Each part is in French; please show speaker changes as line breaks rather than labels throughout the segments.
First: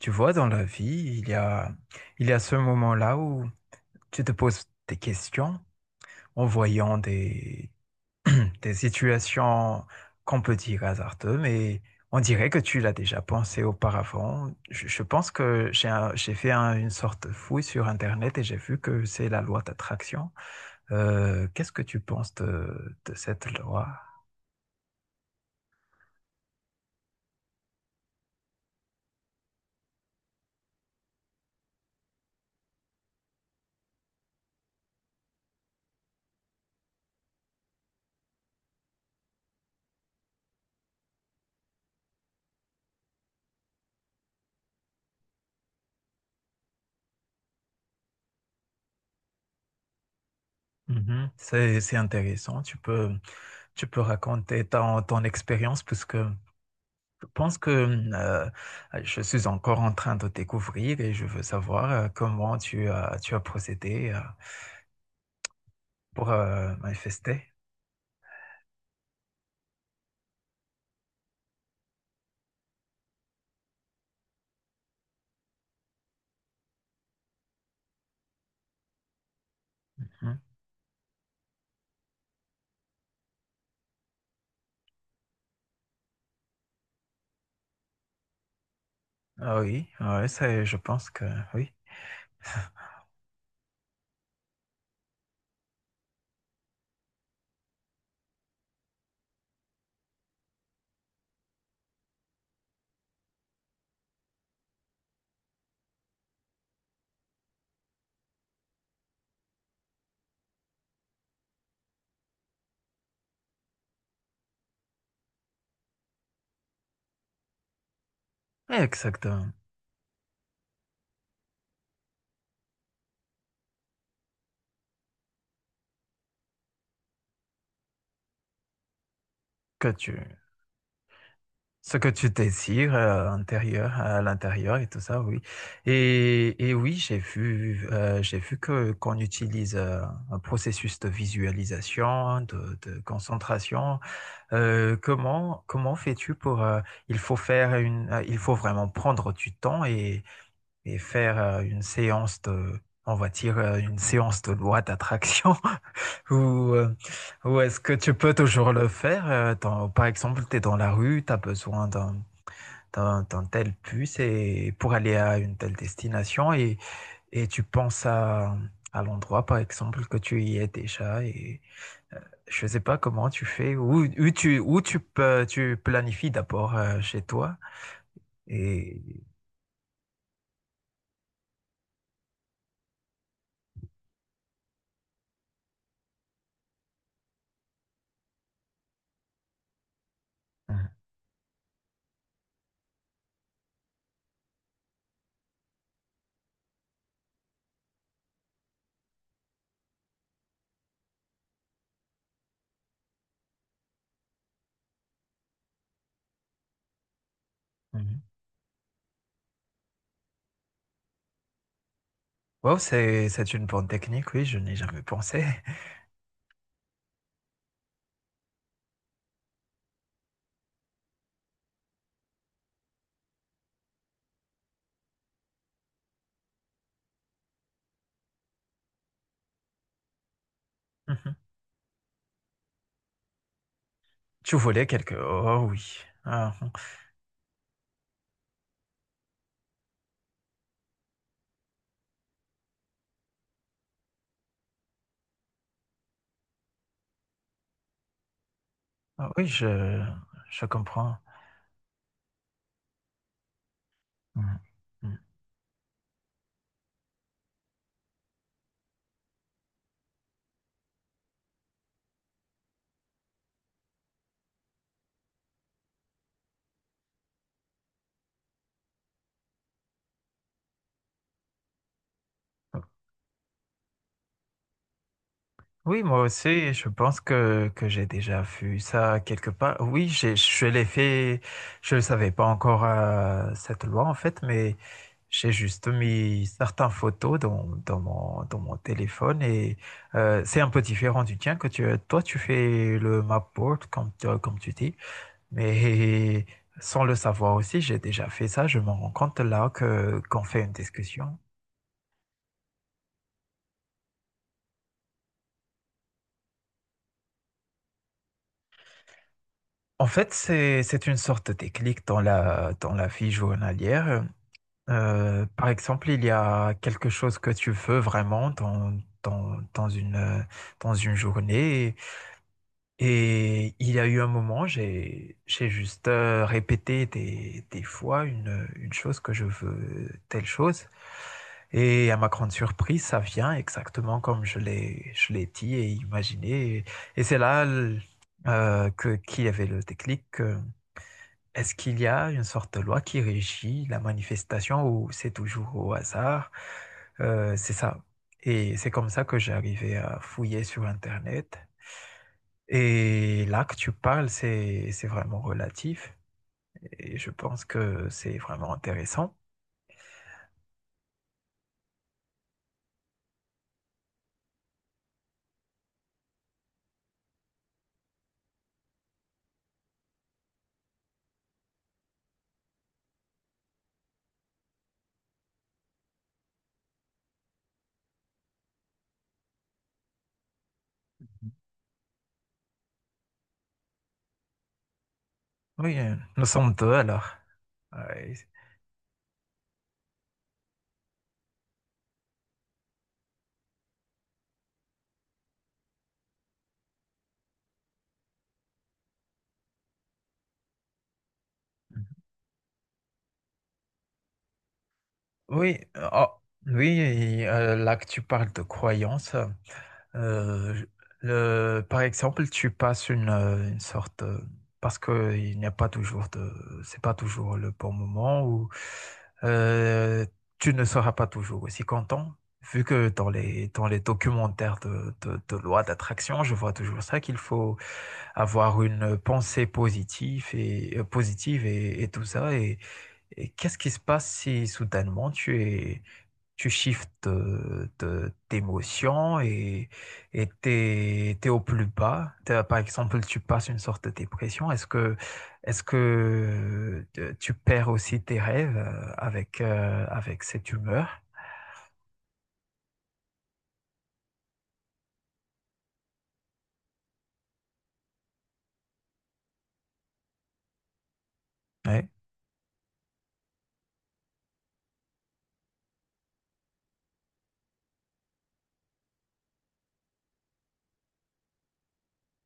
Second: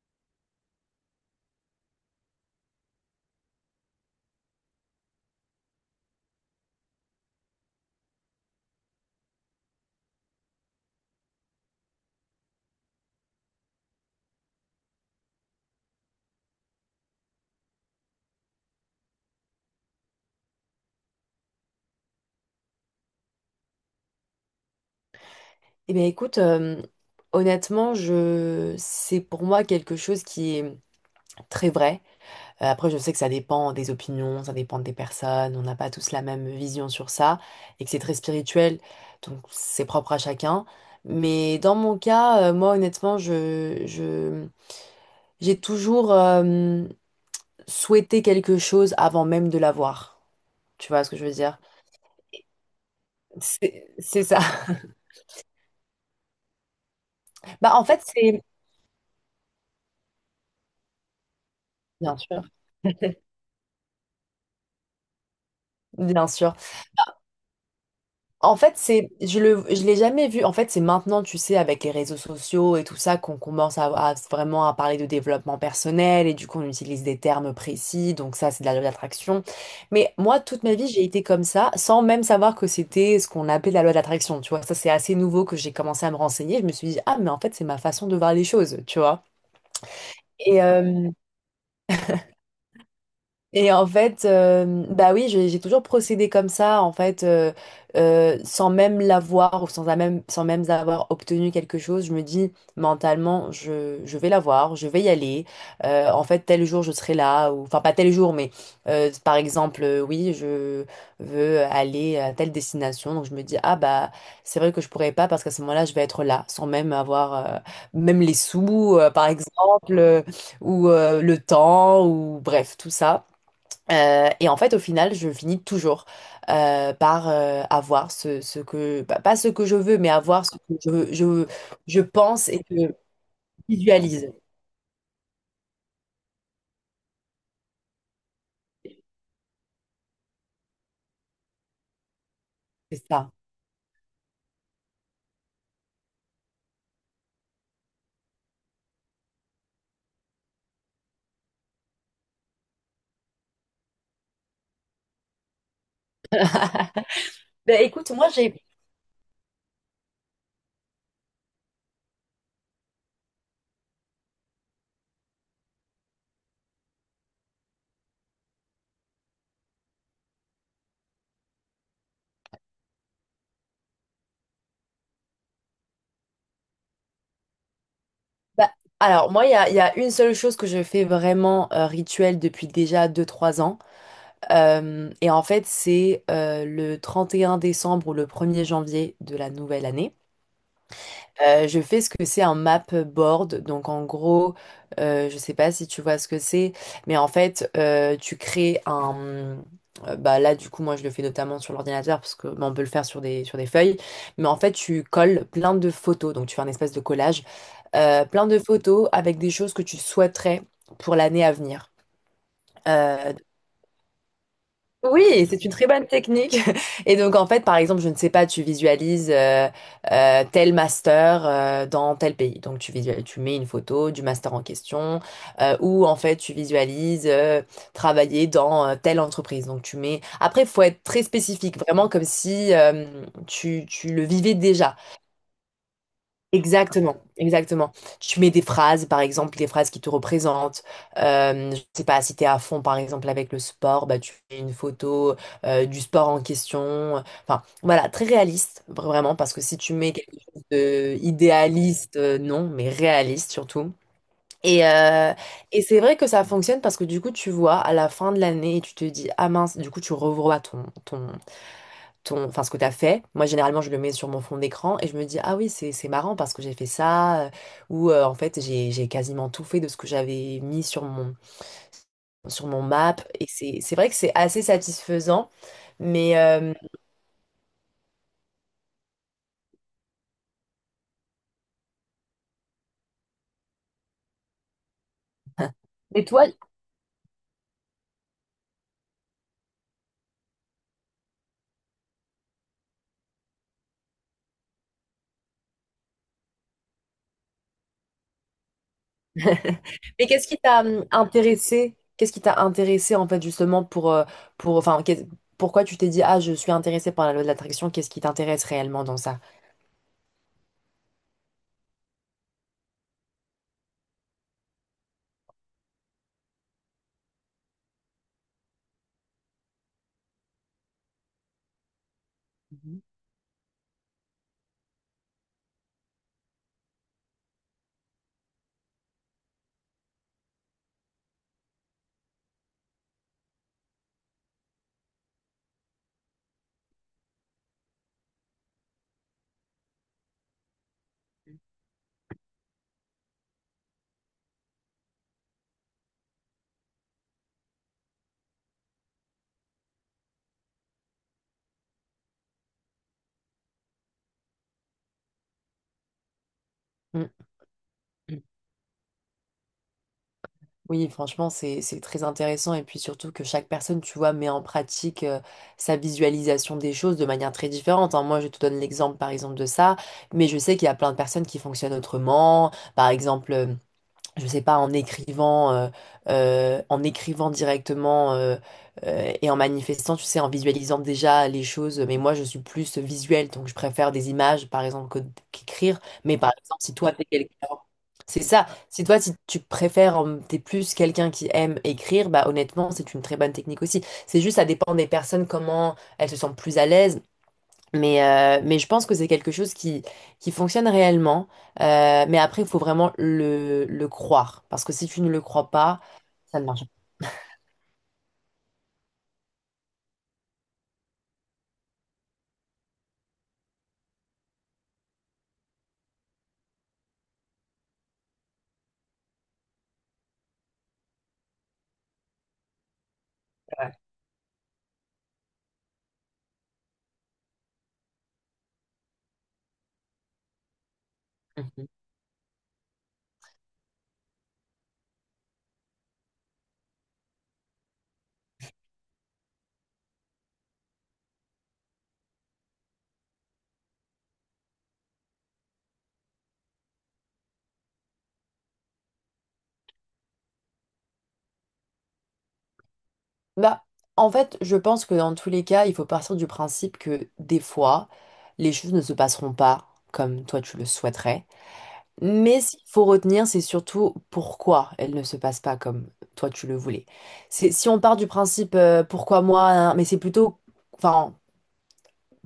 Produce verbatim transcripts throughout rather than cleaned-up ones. Tu vois, dans la vie, il y a, il y a ce moment-là où tu te poses des questions en voyant des, des situations qu'on peut dire hasardeuses, mais on dirait que tu l'as déjà pensé auparavant. Je, je pense que j'ai un- j'ai fait un- une sorte de fouille sur Internet et j'ai vu que c'est la loi d'attraction. Euh, qu'est-ce que tu penses de, de cette loi?
Eh bien, écoute, euh, honnêtement, je... c'est pour moi quelque chose qui est très vrai. Euh, après, je sais que ça dépend des opinions, ça dépend des personnes, on n'a pas tous la même vision sur ça, et que c'est très spirituel, donc c'est propre à chacun. Mais dans mon cas, euh, moi, honnêtement, je... je... j'ai toujours euh, souhaité quelque chose avant même de l'avoir. Tu vois ce que je
Mhm.
veux dire?
C'est, c'est intéressant. Tu peux,
C'est
tu peux
c'est ça.
raconter ton, ton expérience, puisque je pense que
Bah, en fait, c'est...
euh, je suis encore en train de découvrir et je veux savoir euh,
Bien sûr.
comment tu as, tu as procédé euh,
Bien
Pour
sûr.
euh, manifester.
En fait, c'est, je le, je l'ai jamais vu. En fait, c'est maintenant, tu sais, avec les réseaux sociaux et tout ça, qu'on commence à, à vraiment à parler de développement personnel et du coup, on utilise des termes précis. Donc ça, c'est de la loi d'attraction. Mais
Hmm.
moi, toute ma vie, j'ai été comme ça, sans même savoir que c'était ce qu'on appelait la loi d'attraction. Tu vois, ça, c'est assez nouveau que j'ai commencé à me renseigner. Je me suis dit, ah, mais en fait, c'est ma façon de voir les choses. Tu vois.
Ah oui, ouais, ça,
Et,
je pense
euh,
que oui,
Et en fait, euh, bah oui, j'ai j'ai toujours procédé comme ça, en fait, euh, euh, sans même l'avoir ou sans, la même, sans même avoir obtenu quelque chose. Je me dis mentalement, je, je vais l'avoir, je vais y aller. Euh, en fait, tel jour, je serai là. Ou, enfin, pas tel jour, mais euh, par exemple, euh, oui, je veux aller à telle destination. Donc, je me dis, ah bah, c'est vrai que je pourrais pas parce qu'à ce moment-là, je vais être là, sans même avoir, euh, même les sous, euh, par
exactement.
exemple, euh, ou euh, le temps, ou bref, tout ça. Euh, et en fait, au final, je finis toujours euh, par euh, avoir ce, ce que, bah, pas ce que je
Que
veux, mais
tu,
avoir ce que je, je,
ce
je
que tu
pense et que je
désires euh, intérieur, à
visualise.
l'intérieur et tout ça, oui. Et, et oui, j'ai vu, euh, j'ai vu que qu'on utilise euh, un processus de visualisation, de, de
C'est ça.
concentration. Euh, comment comment fais-tu pour euh, il faut faire une, euh, il faut vraiment prendre du temps et, et faire euh, une séance de, on va dire euh, une séance de loi d'attraction ou euh, ou est-ce
Ben,
que
écoute,
tu
moi
peux
j'ai.
toujours le faire? Euh, dans- par exemple, tu es dans la rue, tu as besoin d'un dans, dans telle puce et pour aller à une telle destination et, et tu penses à, à l'endroit, par exemple, que tu y es déjà et euh, je ne sais pas comment tu fais, où, où tu, où tu, peux- tu planifies d'abord euh, chez toi
Bah,
et...
alors, moi, il y a, il y a une seule chose que je fais vraiment euh, rituel depuis déjà deux trois ans. Euh, et en fait, c'est euh, le trente et un décembre ou le premier janvier de la nouvelle année.
Mhm,
Euh, je fais ce que c'est un map board. Donc en gros, euh, je sais pas si tu vois ce que c'est, mais en fait, euh, tu crées un... euh, Bah là, du coup, moi, je le fais notamment sur l'ordinateur parce que bah, on peut le faire sur des, sur des feuilles. Mais en fait, tu colles plein de photos. Donc tu fais un espèce de collage.
mhm.
Euh, plein de photos avec des choses que tu souhaiterais pour l'année à venir.
Wow, c'est,
Euh,
c'est une bonne technique, oui, je n'ai jamais pensé.
oui, c'est une très bonne technique. Et donc, en fait, par exemple, je ne sais pas, tu visualises euh, euh, tel master euh, dans tel pays. Donc, tu visualises, tu mets une photo du master en question, euh, ou en fait, tu visualises euh, travailler dans euh, telle entreprise. Donc, tu mets. Après, il faut être très
Mhm.
spécifique, vraiment comme si euh, tu, tu le vivais
Tu voulais
déjà.
quelque... Oh oui. Ah,
Exactement, exactement. Tu mets des phrases, par exemple, des phrases qui te représentent. Euh, je sais pas, si t'es à fond, par exemple, avec le sport, bah, tu fais une photo euh, du sport en question. Enfin, voilà, très réaliste, vra-
ah
vraiment,
oui,
parce que si tu
je,
mets quelque chose
je comprends.
de idéaliste, euh, non, mais réaliste surtout.
Mhm,
Et,
mhm.
euh, et c'est vrai que ça fonctionne parce que du coup, tu vois, à la fin de l'année, et tu te dis, ah mince, du coup, tu revois ton, ton, ton, enfin, ce que tu as fait. Moi, généralement, je le mets sur mon fond d'écran et je me dis, ah oui, c'est c'est marrant parce que j'ai fait ça, euh, ou euh, en fait, j'ai j'ai quasiment tout fait de ce que j'avais mis sur mon, sur mon map. Et c'est c'est vrai que c'est assez satisfaisant.
Oui, moi
Mais,
aussi,
euh,
je pense que, que j'ai déjà vu ça quelque part. Oui, j'ai, je l'ai fait, je ne savais pas encore euh, cette loi en fait, mais j'ai juste
mais toi,
mis certaines photos dans, dans mon, dans mon téléphone et euh, c'est un peu différent du tien que tu, toi tu fais le mapboard comme, tu- comme tu dis, mais sans le savoir aussi, j'ai déjà fait ça, je me rends compte là que,
mais
qu'on
qu'est-ce qui
fait une
t'a hum,
discussion.
intéressé? Qu'est-ce qui t'a intéressé en fait justement pour, euh, pour enfin, qu'est- pourquoi tu t'es dit, ah, je suis intéressée par la loi de l'attraction, qu'est-ce qui t'intéresse réellement dans ça?
En fait, c'est, c'est une sorte de déclic dans la, dans la vie journalière. Euh, par exemple, il y a quelque chose que tu veux vraiment dans, dans, dans une, euh, dans une journée.
Mhm.
Et il y a eu un moment, j'ai, j'ai juste euh, répété des, des fois une, une chose que je veux, telle chose. Et à ma grande surprise, ça vient exactement comme je l'ai, je l'ai dit et imaginé. Et, et c'est là l- euh, que, qu'il y avait le déclic. Euh, est-ce qu'il y a une sorte de loi qui régit la manifestation ou c'est toujours au hasard? Euh, c'est ça. Et c'est comme ça que j'ai arrivé à fouiller sur Internet. Et là que tu parles, c'est c'est vraiment relatif. Et je
Mm.
pense que c'est vraiment intéressant.
Oui, franchement, c'est c'est très intéressant et puis surtout que chaque personne, tu vois, met en pratique euh, sa visualisation des choses de manière très différente, hein. Moi, je te donne l'exemple, par exemple, de ça, mais je sais qu'il y a plein de personnes qui fonctionnent autrement. Par exemple, je sais pas, en écrivant, euh, euh, en écrivant directement euh, euh, et en manifestant, tu sais, en visualisant déjà les choses. Mais moi, je suis plus visuelle, donc je préfère des images, par exemple, que-
Oui,
qu'écrire.
euh,
Mais
nous
par
sommes
exemple,
deux
si toi, t'es
alors.
quelqu'un...
Ouais.
C'est ça. Si toi, si tu préfères, euh, t'es plus quelqu'un qui aime écrire, bah honnêtement, c'est une très bonne technique aussi. C'est juste, ça dépend des personnes, comment elles se sentent plus à l'aise. Mais, euh, mais je pense que c'est quelque chose qui, qui fonctionne réellement. Euh, mais après, il faut vraiment le, le croire. Parce que si tu ne le crois
Oui,
pas,
oh,
ça ne marche
oui, et, euh, là que tu parles de croyance, euh, je- le, par exemple, tu passes une, euh, une sorte, euh, parce que il n'y a pas toujours de, c'est pas toujours le bon moment où euh, tu ne seras pas toujours aussi content, vu que dans les
pas.
dans
Ouais.
les documentaires de de, de loi d'attraction, je vois toujours ça qu'il faut avoir une pensée positive et euh, positive
Mhm.
et, et tout ça. Et qu'est-ce qui se passe si soudainement tu es, tu shiftes de, de- d'émotion et, et t'es, t'es au plus bas? T'as- Par exemple, tu passes une sorte de dépression. Est-ce que, est-ce que euh, tu perds aussi tes rêves euh, avec, euh, avec cette humeur?
Bah, en fait, je pense que dans tous les cas, il faut partir du principe que des fois, les choses ne se passeront pas comme toi tu le souhaiterais.
Oui,
Mais ce qu'il faut retenir, c'est surtout pourquoi elles ne se passent pas comme toi tu le voulais. C'est, si on part du principe euh, pourquoi moi, hein, mais c'est plutôt... Enfin,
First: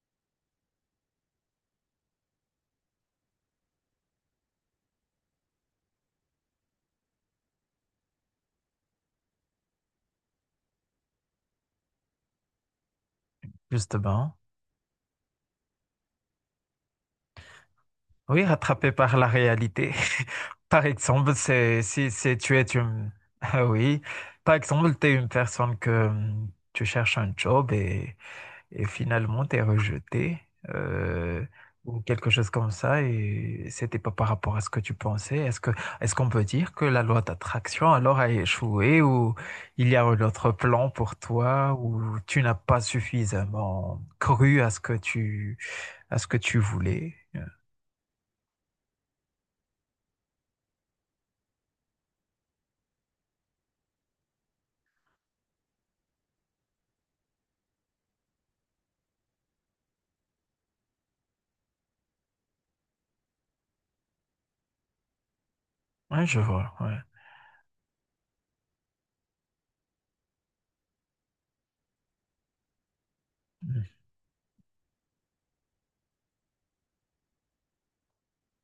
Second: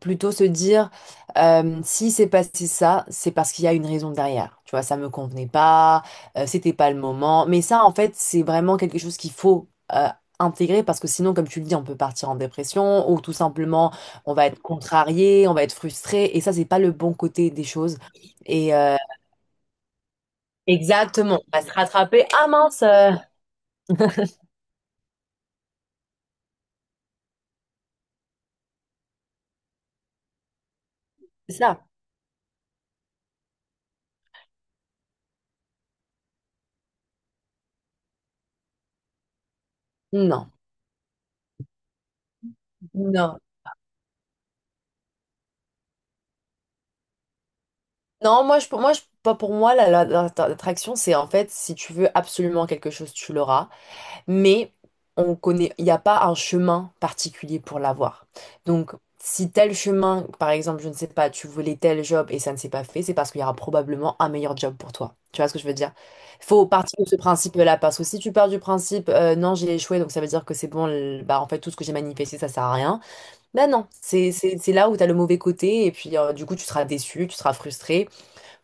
plutôt se dire euh, si c'est passé ça, c'est parce qu'il y a une raison derrière. Tu vois, ça me convenait pas, euh, c'était pas le moment. Mais ça, en fait, c'est vraiment quelque chose qu'il faut euh, intégrer parce que sinon, comme tu le dis, on peut partir en dépression ou tout simplement,
justement.
on va être contrarié, on va être frustré. Et ça, c'est pas le bon côté des choses.
Oui,
Et
rattrapé
euh,
par la réalité. Par exemple,
Exactement, on va se
c'est, si,
rattraper.
si
Ah
tu es
mince,
une,
euh,
ah oui. Par exemple, tu es une personne que hum, tu cherches un job et et finalement t'es rejeté euh,
c'est ça.
ou quelque chose comme ça et c'était pas par rapport à ce que tu pensais. Est-ce que est-ce qu'on peut dire que la loi d'attraction alors a échoué ou il y a un
Non,
autre plan pour toi ou tu n'as pas
non.
suffisamment cru à ce que tu à ce que tu voulais?
Non, moi, je, pour moi, je, pas pour moi, la- la- la- l'attraction, c'est en fait, si tu veux absolument quelque chose, tu l'auras. Mais on connaît, il n'y a pas un chemin particulier pour l'avoir. Donc, si tel chemin, par exemple, je ne sais pas, tu voulais tel job et ça ne s'est pas fait, c'est parce qu'il y aura probablement un meilleur job pour toi. Tu vois ce que je veux dire?
Ouais, je
Il faut
vois. Ouais.
partir de ce principe-là, parce que si tu pars du principe, euh, non, j'ai échoué, donc ça veut dire que c'est bon, le- bah, en fait, tout ce que j'ai manifesté, ça sert à rien. Ben
Mm.
non, c'est c'est- c'est là où tu as le mauvais côté, et puis euh, du coup, tu seras déçu, tu seras frustré.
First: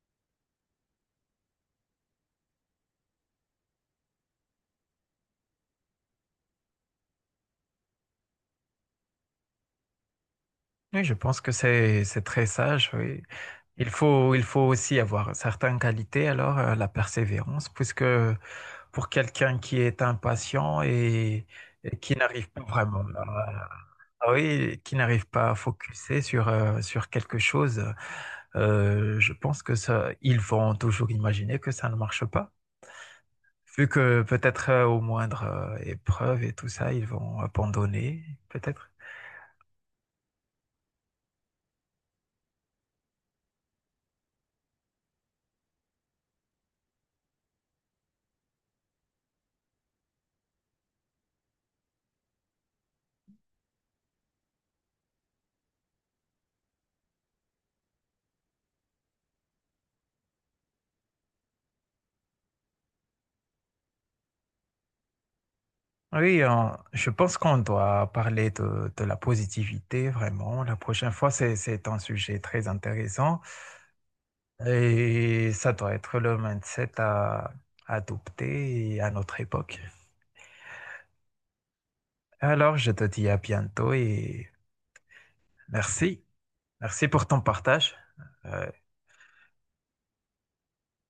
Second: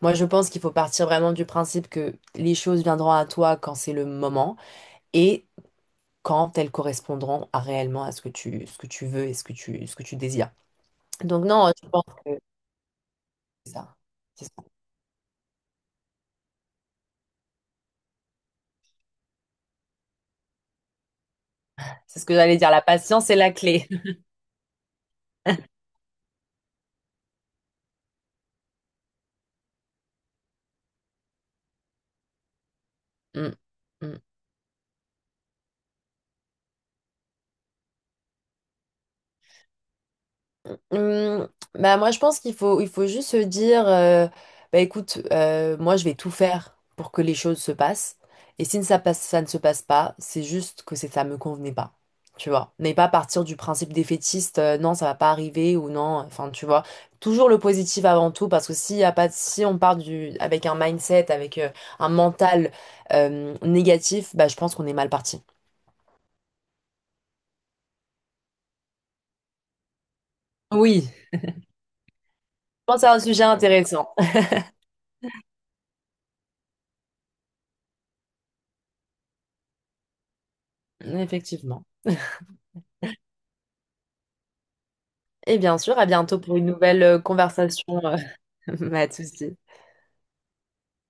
Moi, je pense qu'il faut partir vraiment du principe que les choses viendront à toi quand c'est le moment. Et quand elles correspondront à réellement à ce que tu, ce que tu veux et ce que tu, ce que tu désires.
Oui, je pense
Donc
que
non, je pense
c'est c'est
que
très sage. Oui.
c'est
Il
ça.
faut il
C'est
faut
ça.
aussi avoir certaines qualités alors euh, la persévérance puisque pour quelqu'un qui est impatient et, et qui
C'est ce que
n'arrive
j'allais
pas
dire, la
vraiment
patience est la
à,
clé.
ah oui, qui n'arrive pas à focuser sur, euh, sur quelque chose, euh, je pense que ça, ils vont toujours imaginer que ça ne marche pas.
Mm,
Vu
mm.
que peut-être euh, au moindre euh, épreuve et tout ça, ils vont abandonner, peut-être.
Hum, Bah moi je pense qu'il faut il faut juste se dire euh, bah écoute, euh, moi je vais tout faire pour que les choses se passent et si ça passe ça ne se passe pas c'est juste que c'est ça me convenait pas, tu vois, mais pas partir du principe défaitiste, euh, non ça va pas arriver ou non enfin tu vois toujours le positif avant tout parce que s'il y a pas de- si on part du avec un mindset avec euh, un mental euh, négatif bah je pense qu'on est mal parti.
Oui, on- je pense qu'on doit parler de, de la positivité, vraiment. La
Oui.
prochaine fois,
Je
c'est, c'est un sujet très
pense que c'est un
intéressant.
sujet intéressant.
Et ça doit être le mindset à adopter à notre époque.
Effectivement.
Alors, je te dis à bientôt et
Et bien sûr, à
merci.
bientôt pour une nouvelle
Merci
euh,
pour ton
conversation.
partage.
Euh,
Euh,
Pas de souci.